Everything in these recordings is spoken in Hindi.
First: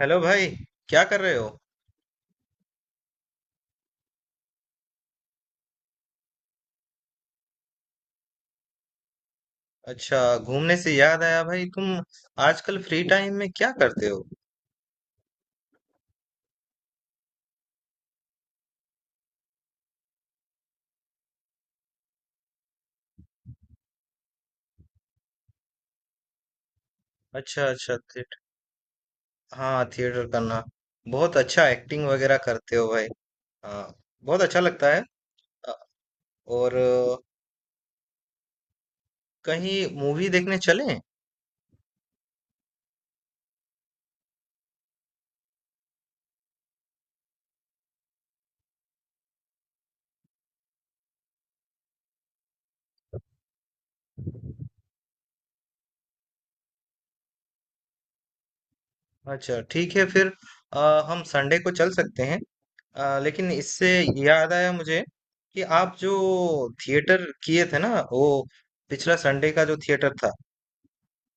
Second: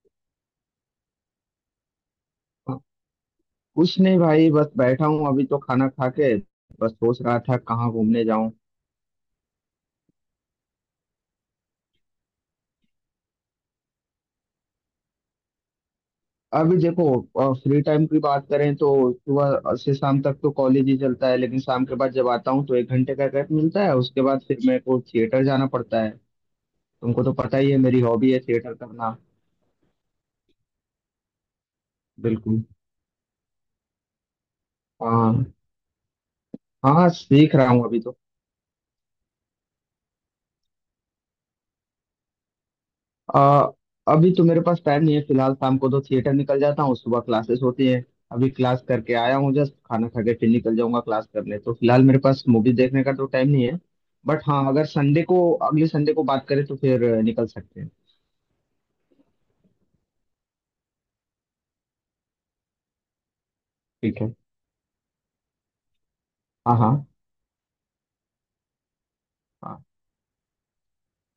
हेलो भाई। क्या कर रहे हो। कुछ नहीं भाई, बस बैठा हूँ। अभी तो खाना खा के बस सोच रहा था कहाँ घूमने जाऊं। अच्छा, घूमने से याद आया, भाई तुम आजकल फ्री टाइम में क्या करते हो। अभी देखो, फ्री टाइम की बात करें तो सुबह से शाम तक तो कॉलेज ही चलता है, लेकिन शाम के बाद जब आता हूँ तो एक घंटे का गैप मिलता है। उसके बाद फिर मेरे को थिएटर जाना पड़ता है। तुमको तो पता अच्छा ही है, अच्छा, मेरी हॉबी थिएटर। है थिएटर करना। हाँ, थिएटर करना। बहुत अच्छा, एक्टिंग वगैरह बिल्कुल। करते हो भाई। हाँ, बहुत अच्छा लगता है। हाँ। अ, और हाँ, अ, सीख रहा हूँ अभी तो। कहीं मूवी देखने चलें। आ, अभी तो मेरे पास टाइम नहीं है, फिलहाल शाम को तो थिएटर निकल जाता हूँ, सुबह क्लासेस होती हैं। अभी क्लास करके आया हूँ, जस्ट खाना खा के फिर निकल जाऊंगा क्लास करने, तो फिलहाल मेरे पास मूवी देखने का तो टाइम नहीं है। बट हाँ, अगर संडे को, अगले संडे को बात करें तो फिर निकल सकते हैं। अच्छा ठीक है फिर। हम संडे को चल सकते हैं। लेकिन इससे ठीक है। याद आया मुझे कि आप जो हाँ हाँ। थिएटर किए थे ना, वो पिछला संडे का जो हाँ थिएटर था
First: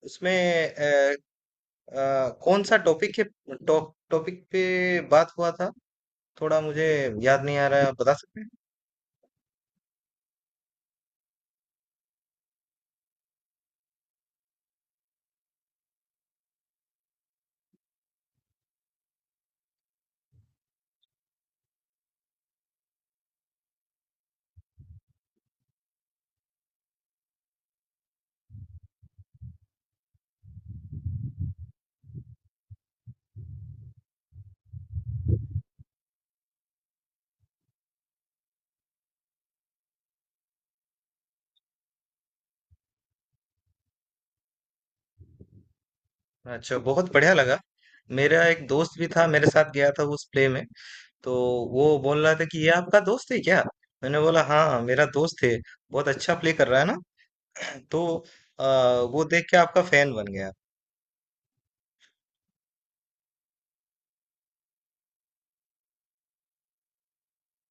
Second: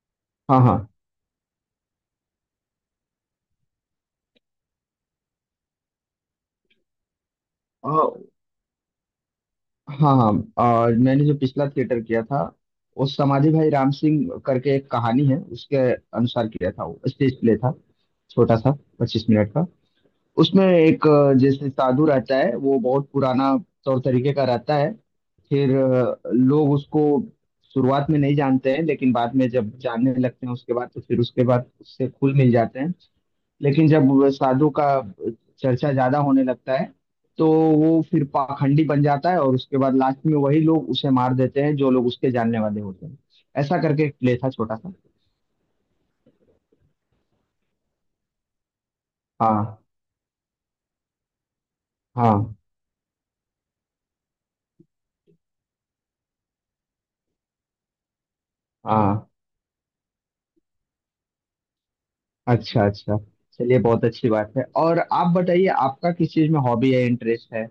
उसमें हाँ। हाँ। अ, कौन सा टॉपिक है, टॉपिक पे बात हुआ था। थोड़ा मुझे याद नहीं आ रहा है, अ, आप बता सकते हैं। हाँ हाँ। मैंने जो पिछला थिएटर किया था वो समाधि भाई राम सिंह करके एक कहानी है, उसके अनुसार किया था। वो स्टेज प्ले था, छोटा सा, 25 मिनट का। उसमें एक जैसे साधु रहता है, वो बहुत पुराना तौर तरीके का रहता है। फिर लोग उसको शुरुआत में नहीं जानते हैं, लेकिन बाद में जब जानने लगते हैं उसके बाद तो फिर उसके बाद उससे घुल मिल जाते हैं। लेकिन जब वो साधु का चर्चा ज्यादा होने लगता है तो वो फिर पाखंडी बन जाता है, और उसके बाद लास्ट में वही लोग उसे मार देते हैं जो लोग उसके जानने वाले होते हैं। ऐसा करके एक प्ले था, छोटा सा। अच्छा, बहुत बढ़िया लगा। मेरा एक दोस्त भी था, मेरे साथ हाँ गया था उस प्ले में। तो वो बोल रहा था हाँ। कि ये आपका दोस्त है क्या। मैंने बोला हाँ हाँ, मेरा दोस्त है, बहुत अच्छा प्ले कर रहा है ना। तो अ, वो हाँ। देख के आपका फैन बन गया। अच्छा अच्छा। चलिए बहुत अच्छी बात है। और आप बताइए, आपका किस चीज में हॉबी है, इंटरेस्ट है?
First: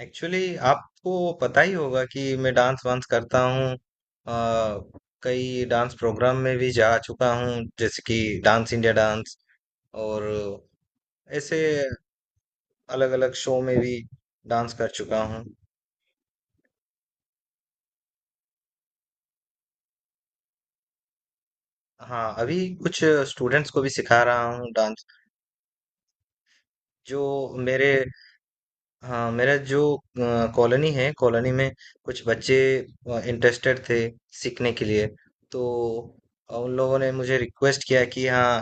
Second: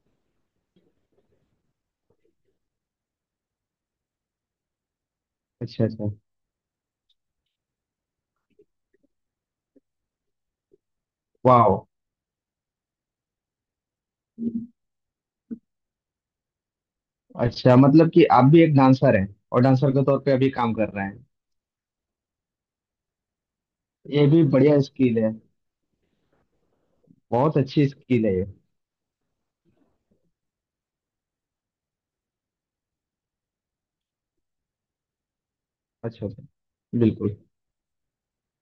एक्चुअली आपको पता ही होगा कि मैं डांस वांस करता हूँ। अ, कई अच्छा डांस अच्छा। प्रोग्राम में भी जा चुका हूँ, जैसे कि डांस इंडिया डांस। और ऐसे वाह। अलग अलग शो में भी डांस कर चुका हूँ। अच्छा, मतलब कि आप भी एक डांसर हैं और डांसर के तौर पे अभी काम कर रहे हैं। हाँ, अभी कुछ स्टूडेंट्स को भी सिखा ये भी रहा हूँ बढ़िया डांस। स्किल है। जो बहुत मेरे अच्छी स्किल है ये। हाँ मेरा जो कॉलोनी है, कॉलोनी में कुछ बच्चे इंटरेस्टेड थे सीखने के लिए। तो अच्छा अच्छा। उन लोगों ने मुझे बिल्कुल। रिक्वेस्ट किया कि हाँ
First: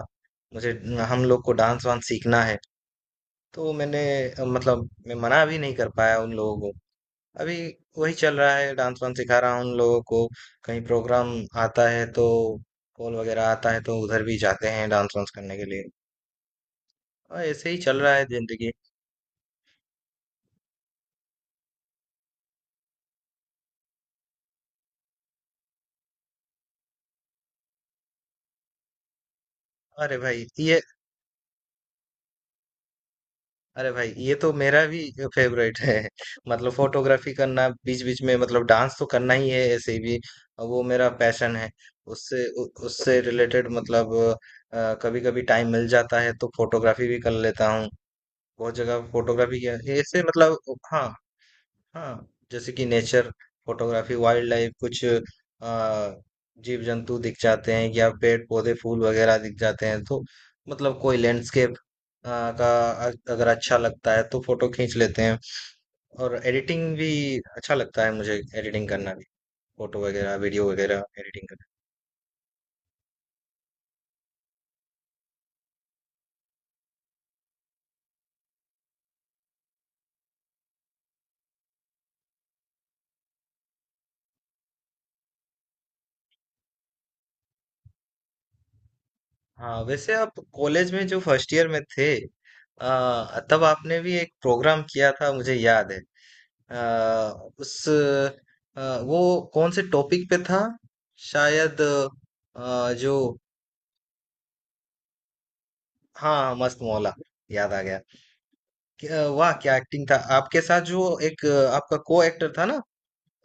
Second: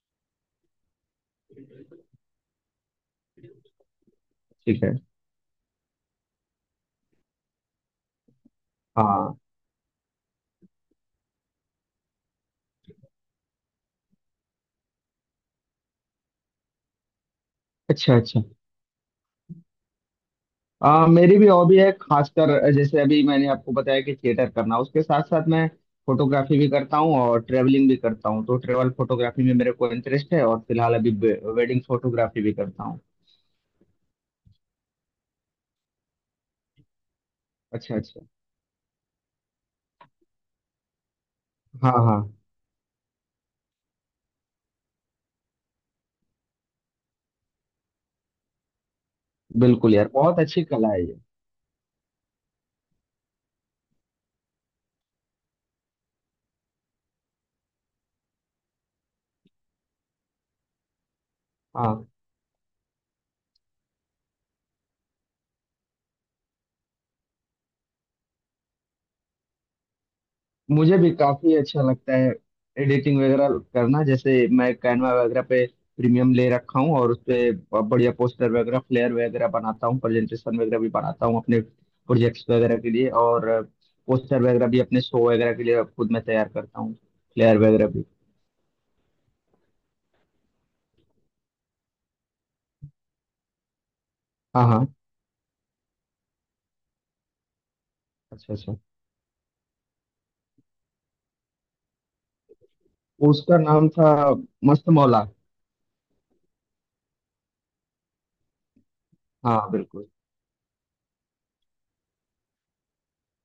मुझे, हम लोग को डांस वांस सीखना है। तो ठीक मतलब है। मैं मना भी नहीं कर पाया उन लोगों को। अभी वही चल रहा है, डांस वांस हाँ। सिखा रहा हूँ उन लोगों को। कहीं प्रोग्राम आता है तो, कॉल वगैरह आता है तो उधर भी जाते हैं डांस वांस करने के लिए। और ऐसे ही चल रहा अच्छा है अच्छा। जिंदगी। मेरी भी हॉबी है, खासकर जैसे अभी मैंने आपको बताया कि थिएटर करना, उसके साथ साथ मैं फोटोग्राफी भी करता हूँ और ट्रेवलिंग भी करता हूँ। तो ट्रेवल फोटोग्राफी में मेरे को अरे इंटरेस्ट भाई है, और ये फिलहाल अभी वेडिंग फोटोग्राफी भी करता हूँ। अरे भाई, ये तो मेरा भी फेवरेट है मतलब फोटोग्राफी करना, अच्छा बीच अच्छा। बीच में। मतलब डांस तो करना ही है ऐसे भी, और वो मेरा पैशन है। हाँ हाँ। उससे रिलेटेड मतलब कभी कभी टाइम मिल जाता है तो फोटोग्राफी भी कर लेता हूँ। बहुत जगह फोटोग्राफी किया बिल्कुल यार, ऐसे, बहुत मतलब अच्छी कला है हाँ ये। हाँ, जैसे कि नेचर फोटोग्राफी, वाइल्ड लाइफ। कुछ जीव जंतु दिख जाते हैं, या पेड़ पौधे फूल वगैरह दिख जाते हैं तो मतलब कोई लैंडस्केप हाँ। का अगर अच्छा लगता है तो फोटो खींच लेते हैं। और एडिटिंग भी अच्छा लगता है मुझे, एडिटिंग करना भी, फोटो वगैरह वीडियो मुझे वगैरह भी एडिटिंग काफी करना। अच्छा लगता है एडिटिंग वगैरह करना। जैसे मैं कैनवा वगैरह पे प्रीमियम ले रखा हूँ और उस पे बढ़िया पोस्टर वगैरह, फ्लेयर वगैरह बनाता हूँ, प्रेजेंटेशन वगैरह भी बनाता हूँ अपने प्रोजेक्ट्स वगैरह के लिए। और पोस्टर वगैरह भी अपने शो वगैरह के लिए खुद मैं तैयार करता हूँ, फ्लेयर वगैरह भी। हाँ वैसे, आप कॉलेज में जो फर्स्ट ईयर में थे, तब आपने भी एक हाँ प्रोग्राम हाँ। किया था मुझे याद है। अ, उस अच्छा अच्छा। अ, वो कौन से टॉपिक पे था, शायद अ, जो उसका नाम था मस्त मौला। हाँ हाँ, मस्त मौला, याद आ गया। वाह हाँ, क्या एक्टिंग बिल्कुल। था, आपके साथ जो एक आपका को एक्टर था ना,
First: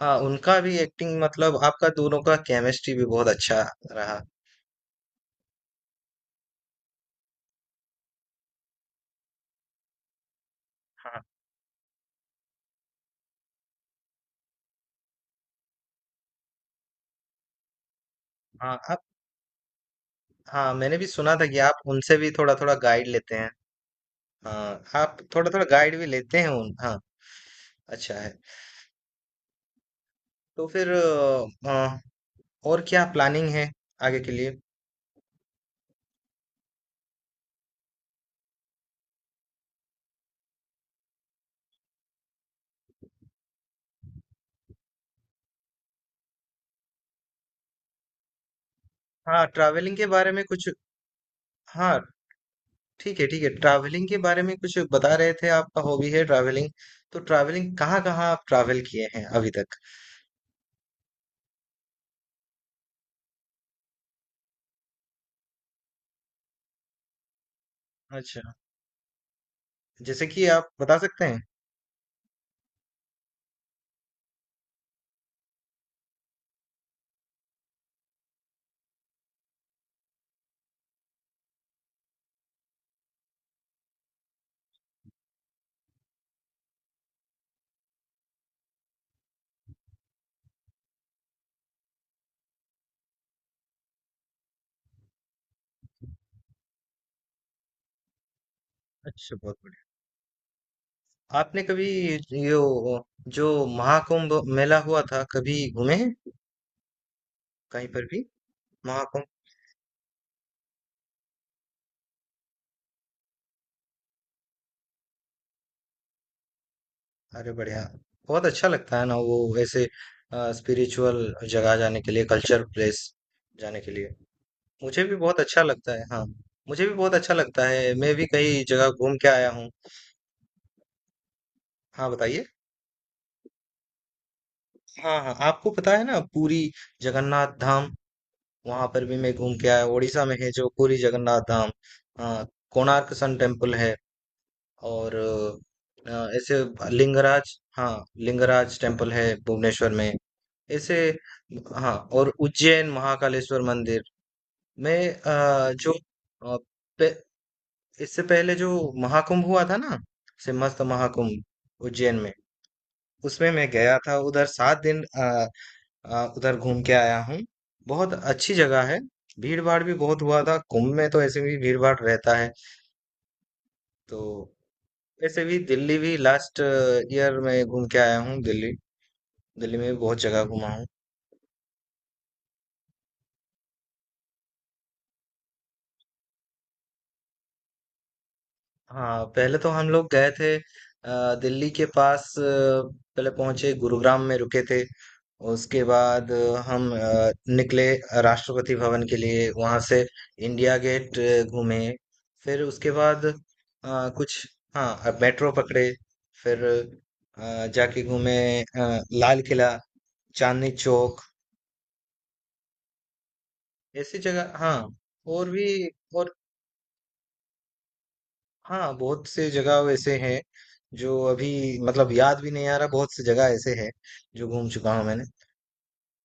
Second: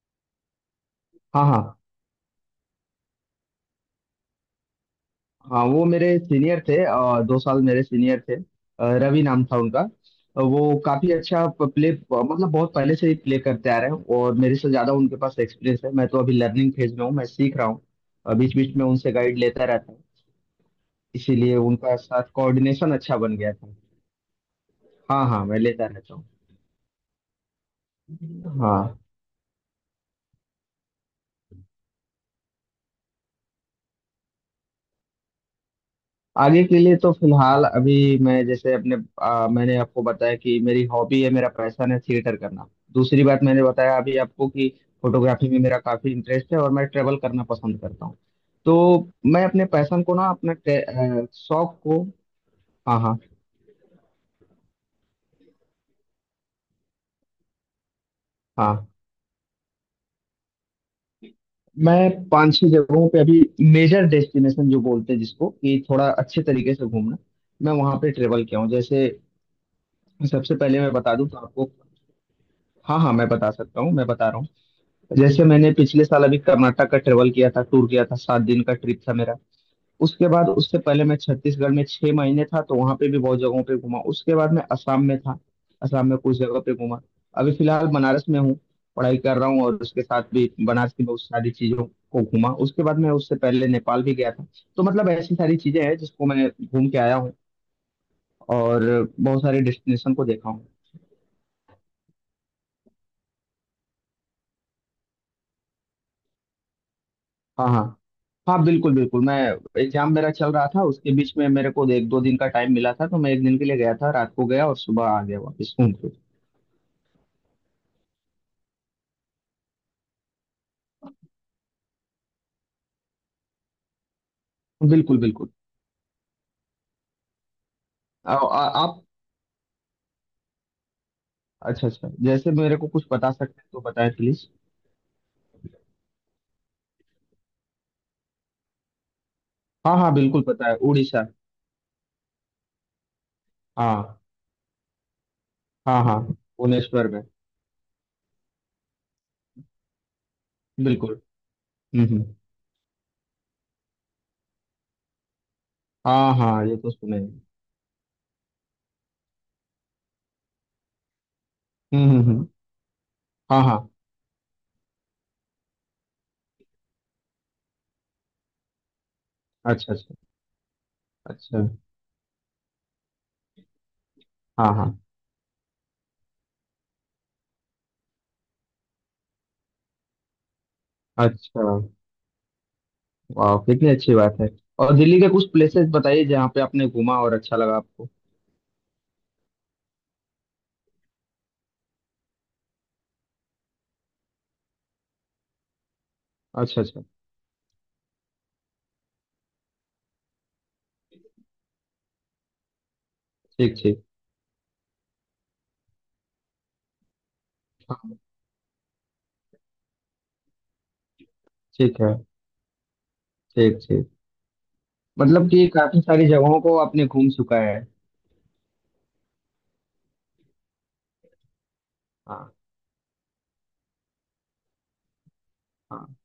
हाँ उनका भी एक्टिंग हाँ हाँ। मतलब आपका दोनों का केमिस्ट्री भी बहुत अच्छा रहा। हाँ, वो मेरे सीनियर थे, 2 साल मेरे सीनियर थे। रवि नाम था उनका। वो काफी हाँ अच्छा प्ले, मतलब बहुत पहले से ही प्ले करते आ रहे हैं, और मेरे से ज्यादा उनके पास एक्सपीरियंस है। मैं तो अभी लर्निंग फेज में हूँ, मैं सीख रहा हूँ, बीच बीच हाँ में आप उनसे गाइड लेता रहता हूँ। हाँ मैंने भी सुना था इसीलिए कि आप उनका उनसे भी साथ थोड़ा थोड़ा कोऑर्डिनेशन गाइड अच्छा लेते बन हैं। गया था। हाँ आप हाँ हाँ, थोड़ा मैं थोड़ा लेता गाइड भी रहता हूँ। लेते हैं उन, हाँ अच्छा है। हाँ। तो फिर और क्या प्लानिंग है आगे के लिए। आगे के लिए तो फिलहाल अभी मैं जैसे अपने मैंने आपको बताया कि मेरी हॉबी है, मेरा पैशन है थिएटर करना। दूसरी बात मैंने बताया अभी आपको कि फोटोग्राफी में मेरा काफी इंटरेस्ट है और मैं ट्रेवल करना पसंद करता हूँ। तो मैं हाँ, अपने ट्रैवलिंग पैशन के को ना, बारे में अपने कुछ। शौक हाँ को। हाँ। हाँ। ठीक है ठीक है, ट्रैवलिंग के बारे में कुछ बता रहे थे, आपका हॉबी है ट्रैवलिंग। तो ट्रैवलिंग कहाँ कहाँ आप ट्रैवल हाँ, किए हैं अभी तक। मैं 5-6 जगहों पे अभी, मेजर डेस्टिनेशन जो बोलते हैं जिसको कि थोड़ा अच्छे तरीके से घूमना, मैं वहां पे अच्छा, ट्रेवल किया हूँ। जैसे, जैसे कि सबसे आप पहले मैं बता बता सकते दूं तो हैं। आपको, हाँ हाँ मैं बता सकता हूँ, मैं बता रहा हूँ। जैसे मैंने पिछले साल अभी कर्नाटक का ट्रेवल किया था, टूर किया था, 7 दिन का ट्रिप था मेरा। उसके बाद, उससे पहले मैं छत्तीसगढ़ में 6 महीने था, तो वहां पे भी बहुत जगहों पे घूमा। उसके बाद मैं असम में था, असम में कुछ जगह पे घूमा। अभी फिलहाल बनारस में हूँ, पढ़ाई कर रहा हूँ, और उसके साथ भी बनारस की बहुत सारी चीजों को घूमा। उसके बाद मैं, उससे पहले नेपाल भी गया था। तो मतलब ऐसी सारी चीजें हैं जिसको मैं घूम के आया हूँ, और अच्छा बहुत बहुत सारे डेस्टिनेशन को देखा हूँ। बढ़िया, आपने कभी ये वो- जो महाकुंभ मेला हुआ था, कभी घूमे हैं, हाँ हाँ। कहीं पर भी हाँ, बिल्कुल बिल्कुल। महाकुंभ। मैं एग्जाम मेरा चल रहा था, उसके बीच में मेरे को 1-2 दिन का टाइम मिला था, तो मैं एक दिन के लिए गया था, रात को गया और सुबह आ गया वापस घूम के। अरे बढ़िया, बहुत अच्छा लगता है ना वो, ऐसे स्पिरिचुअल जगह जाने के लिए, कल्चर प्लेस जाने के लिए, मुझे भी बिल्कुल बहुत बिल्कुल। अच्छा लगता है। हाँ, मुझे भी बहुत अच्छा लगता है, मैं भी आ, कई आ, जगह आप, घूम के आया हूँ। अच्छा हाँ अच्छा, बताइए। जैसे मेरे को कुछ बता सकते हैं तो बताएं प्लीज। हाँ हाँ, आपको पता है ना पुरी जगन्नाथ धाम, वहां पर भी मैं घूम के आया। हाँ हाँ, उड़ीसा में बिल्कुल है जो पता है, पुरी उड़ीसा। जगन्नाथ धाम। हाँ, कोणार्क सन टेम्पल है। हाँ। और हाँ अ, हाँ, ऐसे भुवनेश्वर में। लिंगराज, हाँ लिंगराज टेम्पल है भुवनेश्वर में, ऐसे बिल्कुल। हाँ। और हम्म। उज्जैन महाकालेश्वर मंदिर, मैं अ, जो हाँ हाँ, ये तो सुने हैं। इससे पहले जो महाकुंभ हुआ था ना, सिम्हस्थ महाकुंभ उज्जैन में, हम्म। उसमें हाँ मैं हाँ। गया था उधर सात दिन। उधर घूम के आया हूँ। बहुत अच्छी जगह है, भीड़ भाड़ अच्छा भी अच्छा। बहुत हुआ था कुंभ में, तो ऐसे भी अच्छा। भीड़ भाड़ रहता है। तो हाँ हाँ। ऐसे भी, दिल्ली भी लास्ट ईयर में घूम के आया हूँ, दिल्ली। दिल्ली में भी बहुत जगह घूमा हूँ। अच्छा। वाह, कितनी अच्छी बात है। और दिल्ली के कुछ प्लेसेस बताइए जहाँ पे आपने घूमा और अच्छा लगा आपको। हाँ पहले तो हम लोग गए थे दिल्ली के पास, पहले पहुंचे गुरुग्राम में, रुके थे। उसके बाद अच्छा अच्छा। निकले राष्ट्रपति भवन के लिए। वहां से इंडिया गेट घूमे। फिर उसके बाद ठीक ठीक। कुछ मेट्रो पकड़े। फिर जाके हाँ। घूमे लाल किला, चांदनी चौक, ठीक है। ठीक ठीक। ऐसी जगह हाँ। मतलब और कि भी, काफी सारी और जगहों को आपने घूम चुका है। हाँ बहुत से जगह वैसे हैं जो अभी मतलब याद भी हाँ। नहीं आ रहा, बहुत सी जगह ऐसे हैं जो घूम चुका हूँ मैंने। हाँ,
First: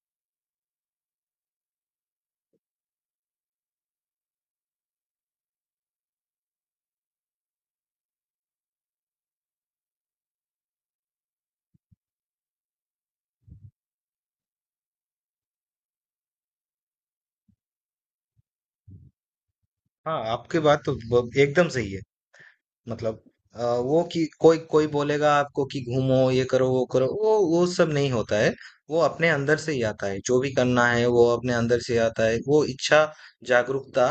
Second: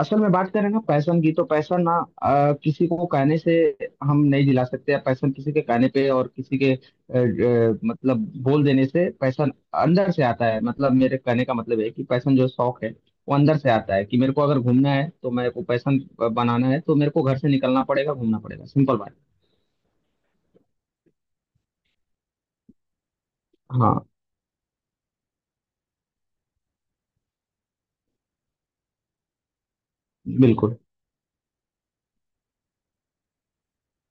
असल में बात करें ना पैशन की, तो पैशन ना किसी को कहने से हम नहीं दिला सकते। पैशन किसी के कहने पे और किसी के मतलब बोल देने से, पैशन अंदर से आता है। मतलब मेरे कहने का मतलब है कि पैशन, जो शौक है, वो अंदर से आता है। कि मेरे को अगर घूमना है तो मेरे को पैशन बनाना है, तो मेरे को घर से निकलना पड़ेगा, घूमना पड़ेगा। सिंपल बात। हाँ आपकी बात तो एकदम सही है। मतलब अ, वो हाँ। कि कोई कोई बोलेगा आपको कि घूमो ये करो वो करो, वो सब नहीं होता है। वो अपने अंदर से ही आता है, जो भी बिल्कुल। करना है वो अपने अंदर से आता है, वो इच्छा जागरूकता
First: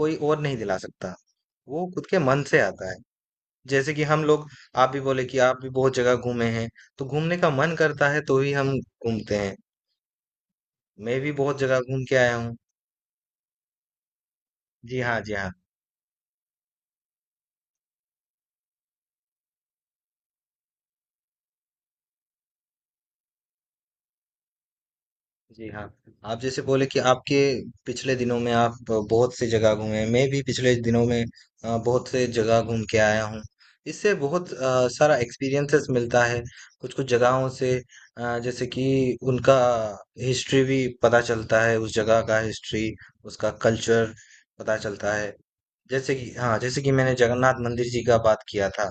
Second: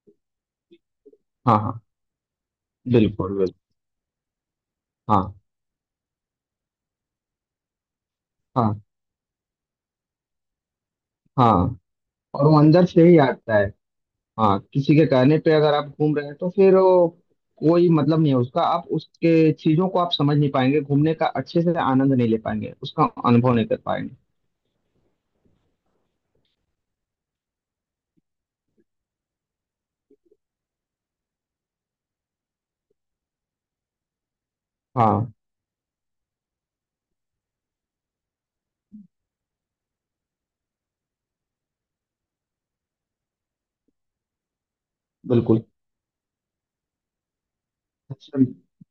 कोई और नहीं दिला सकता, हाँ हाँ। वो खुद के मन से आता है। बिल्कुल बिल्कुल। जैसे कि हम लोग, आप भी बोले हाँ कि आप भी बहुत जगह घूमे हैं, तो घूमने का मन करता है तो ही हम हाँ। घूमते हैं। मैं भी बहुत जगह हाँ, घूम के आया और हूँ। वो अंदर से ही आता है। हाँ, किसी जी के हाँ जी कहने हाँ पे अगर आप घूम रहे हैं तो फिर वो कोई मतलब नहीं है उसका। आप उसके चीजों को आप समझ नहीं पाएंगे, घूमने का अच्छे से आनंद नहीं ले पाएंगे, उसका अनुभव नहीं कर पाएंगे। जी हाँ। आप जैसे बोले कि आपके पिछले दिनों में आप बहुत से जगह घूमे हैं, मैं भी पिछले दिनों में बहुत से जगह घूम के आया हूँ। इससे बहुत सारा हाँ। एक्सपीरियंसेस मिलता है, कुछ कुछ जगहों से। जैसे कि उनका हिस्ट्री भी पता चलता है, उस जगह का हिस्ट्री, उसका कल्चर पता चलता है। बिल्कुल। जैसे कि हाँ, जैसे कि मैंने जगन्नाथ मंदिर जी का बात अच्छा। किया था,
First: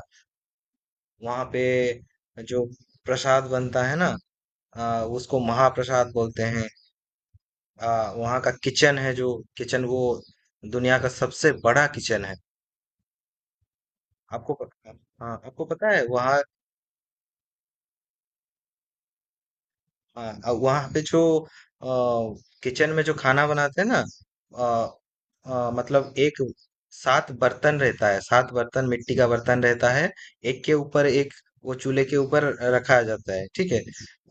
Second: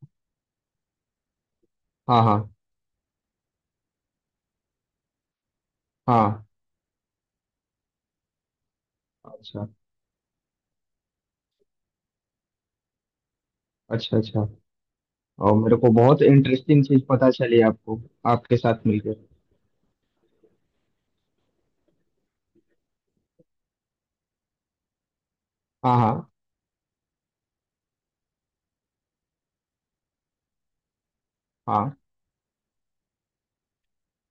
वहाँ पे हाँ हाँ। जो प्रसाद बनता है ना, उसको महाप्रसाद बोलते हाँ। हैं। वहाँ का किचन है, जो अच्छा किचन वो दुनिया का सबसे बड़ा किचन है। अच्छा। अच्छा। आपको प- हाँ और आपको मेरे को पता है बहुत वहाँ, इंटरेस्टिंग चीज पता चली, आपको आपके साथ मिलकर। हाँ, वहाँ पे जो किचन में जो खाना बनाते हैं ना, अ, अ, हाँ मतलब हाँ। एक सात बर्तन रहता है, सात बर्तन मिट्टी का बर्तन रहता है, एक के ऊपर एक वो हाँ। चूल्हे के ऊपर रखा जाता है, ठीक है।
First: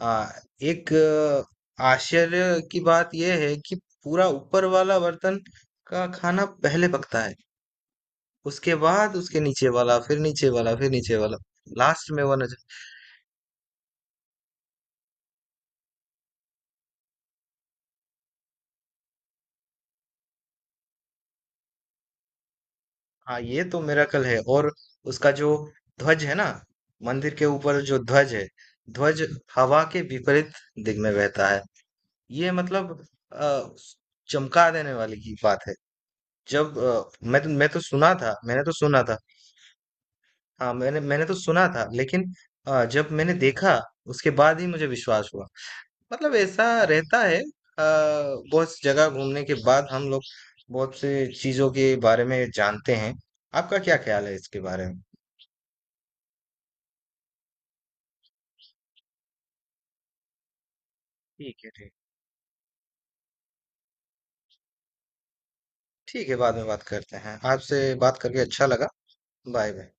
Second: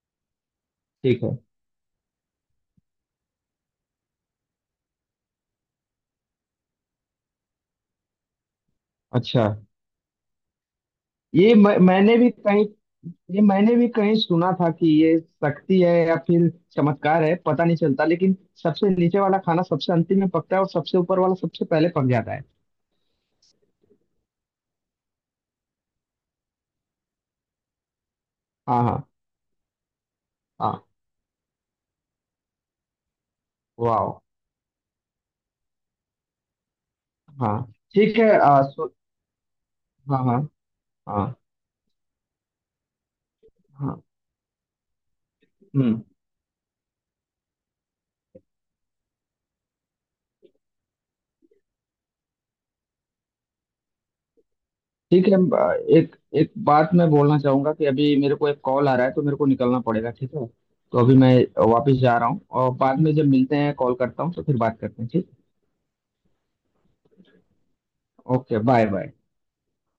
आ, एक ठीक है। आश्चर्य की बात यह है कि पूरा ऊपर वाला बर्तन का खाना पहले पकता है, उसके बाद उसके अच्छा। नीचे वाला, फिर नीचे वाला, फिर नीचे वाला, ये मैं, लास्ट मैंने में भी वो। कहीं ये मैंने भी कहीं सुना था कि ये शक्ति है या फिर चमत्कार है, पता नहीं चलता। लेकिन सबसे नीचे वाला खाना सबसे अंतिम में पकता है और सबसे ऊपर वाला सबसे पहले पक जाता है। हाँ ये तो मिरेकल है। और उसका जो ध्वज है ना, मंदिर के ऊपर जो ध्वज है, हाँ हाँ। ध्वज हवा के विपरीत हाँ। दिग में बहता है। ये मतलब अ, वाओ। चमका देने वाली की बात है। जब अ, हाँ, मैं तो सुना ठीक है। था, मैंने तो सुना था, हाँ हाँ। हाँ मैंने मैंने तो हाँ। सुना था, लेकिन जब मैंने देखा हाँ। उसके बाद ही मुझे विश्वास हुआ। हम्म। मतलब ऐसा रहता है। बहुत सी जगह घूमने के बाद हम लोग बहुत सी चीजों के बारे में जानते हैं। आपका क्या ख्याल है इसके बारे में। ठीक है, एक एक बात मैं बोलना चाहूंगा कि अभी मेरे को एक कॉल आ रहा है तो मेरे को निकलना पड़ेगा, ठीक है? तो अभी मैं ठीक है ठीक। वापस जा रहा हूँ और बाद में जब मिलते हैं, कॉल करता हूँ तो फिर बात करते हैं। ठीक। ठीक है बाद में बात करते हैं, आपसे बात करके ओके, अच्छा बाय लगा। बाय। Bye bye.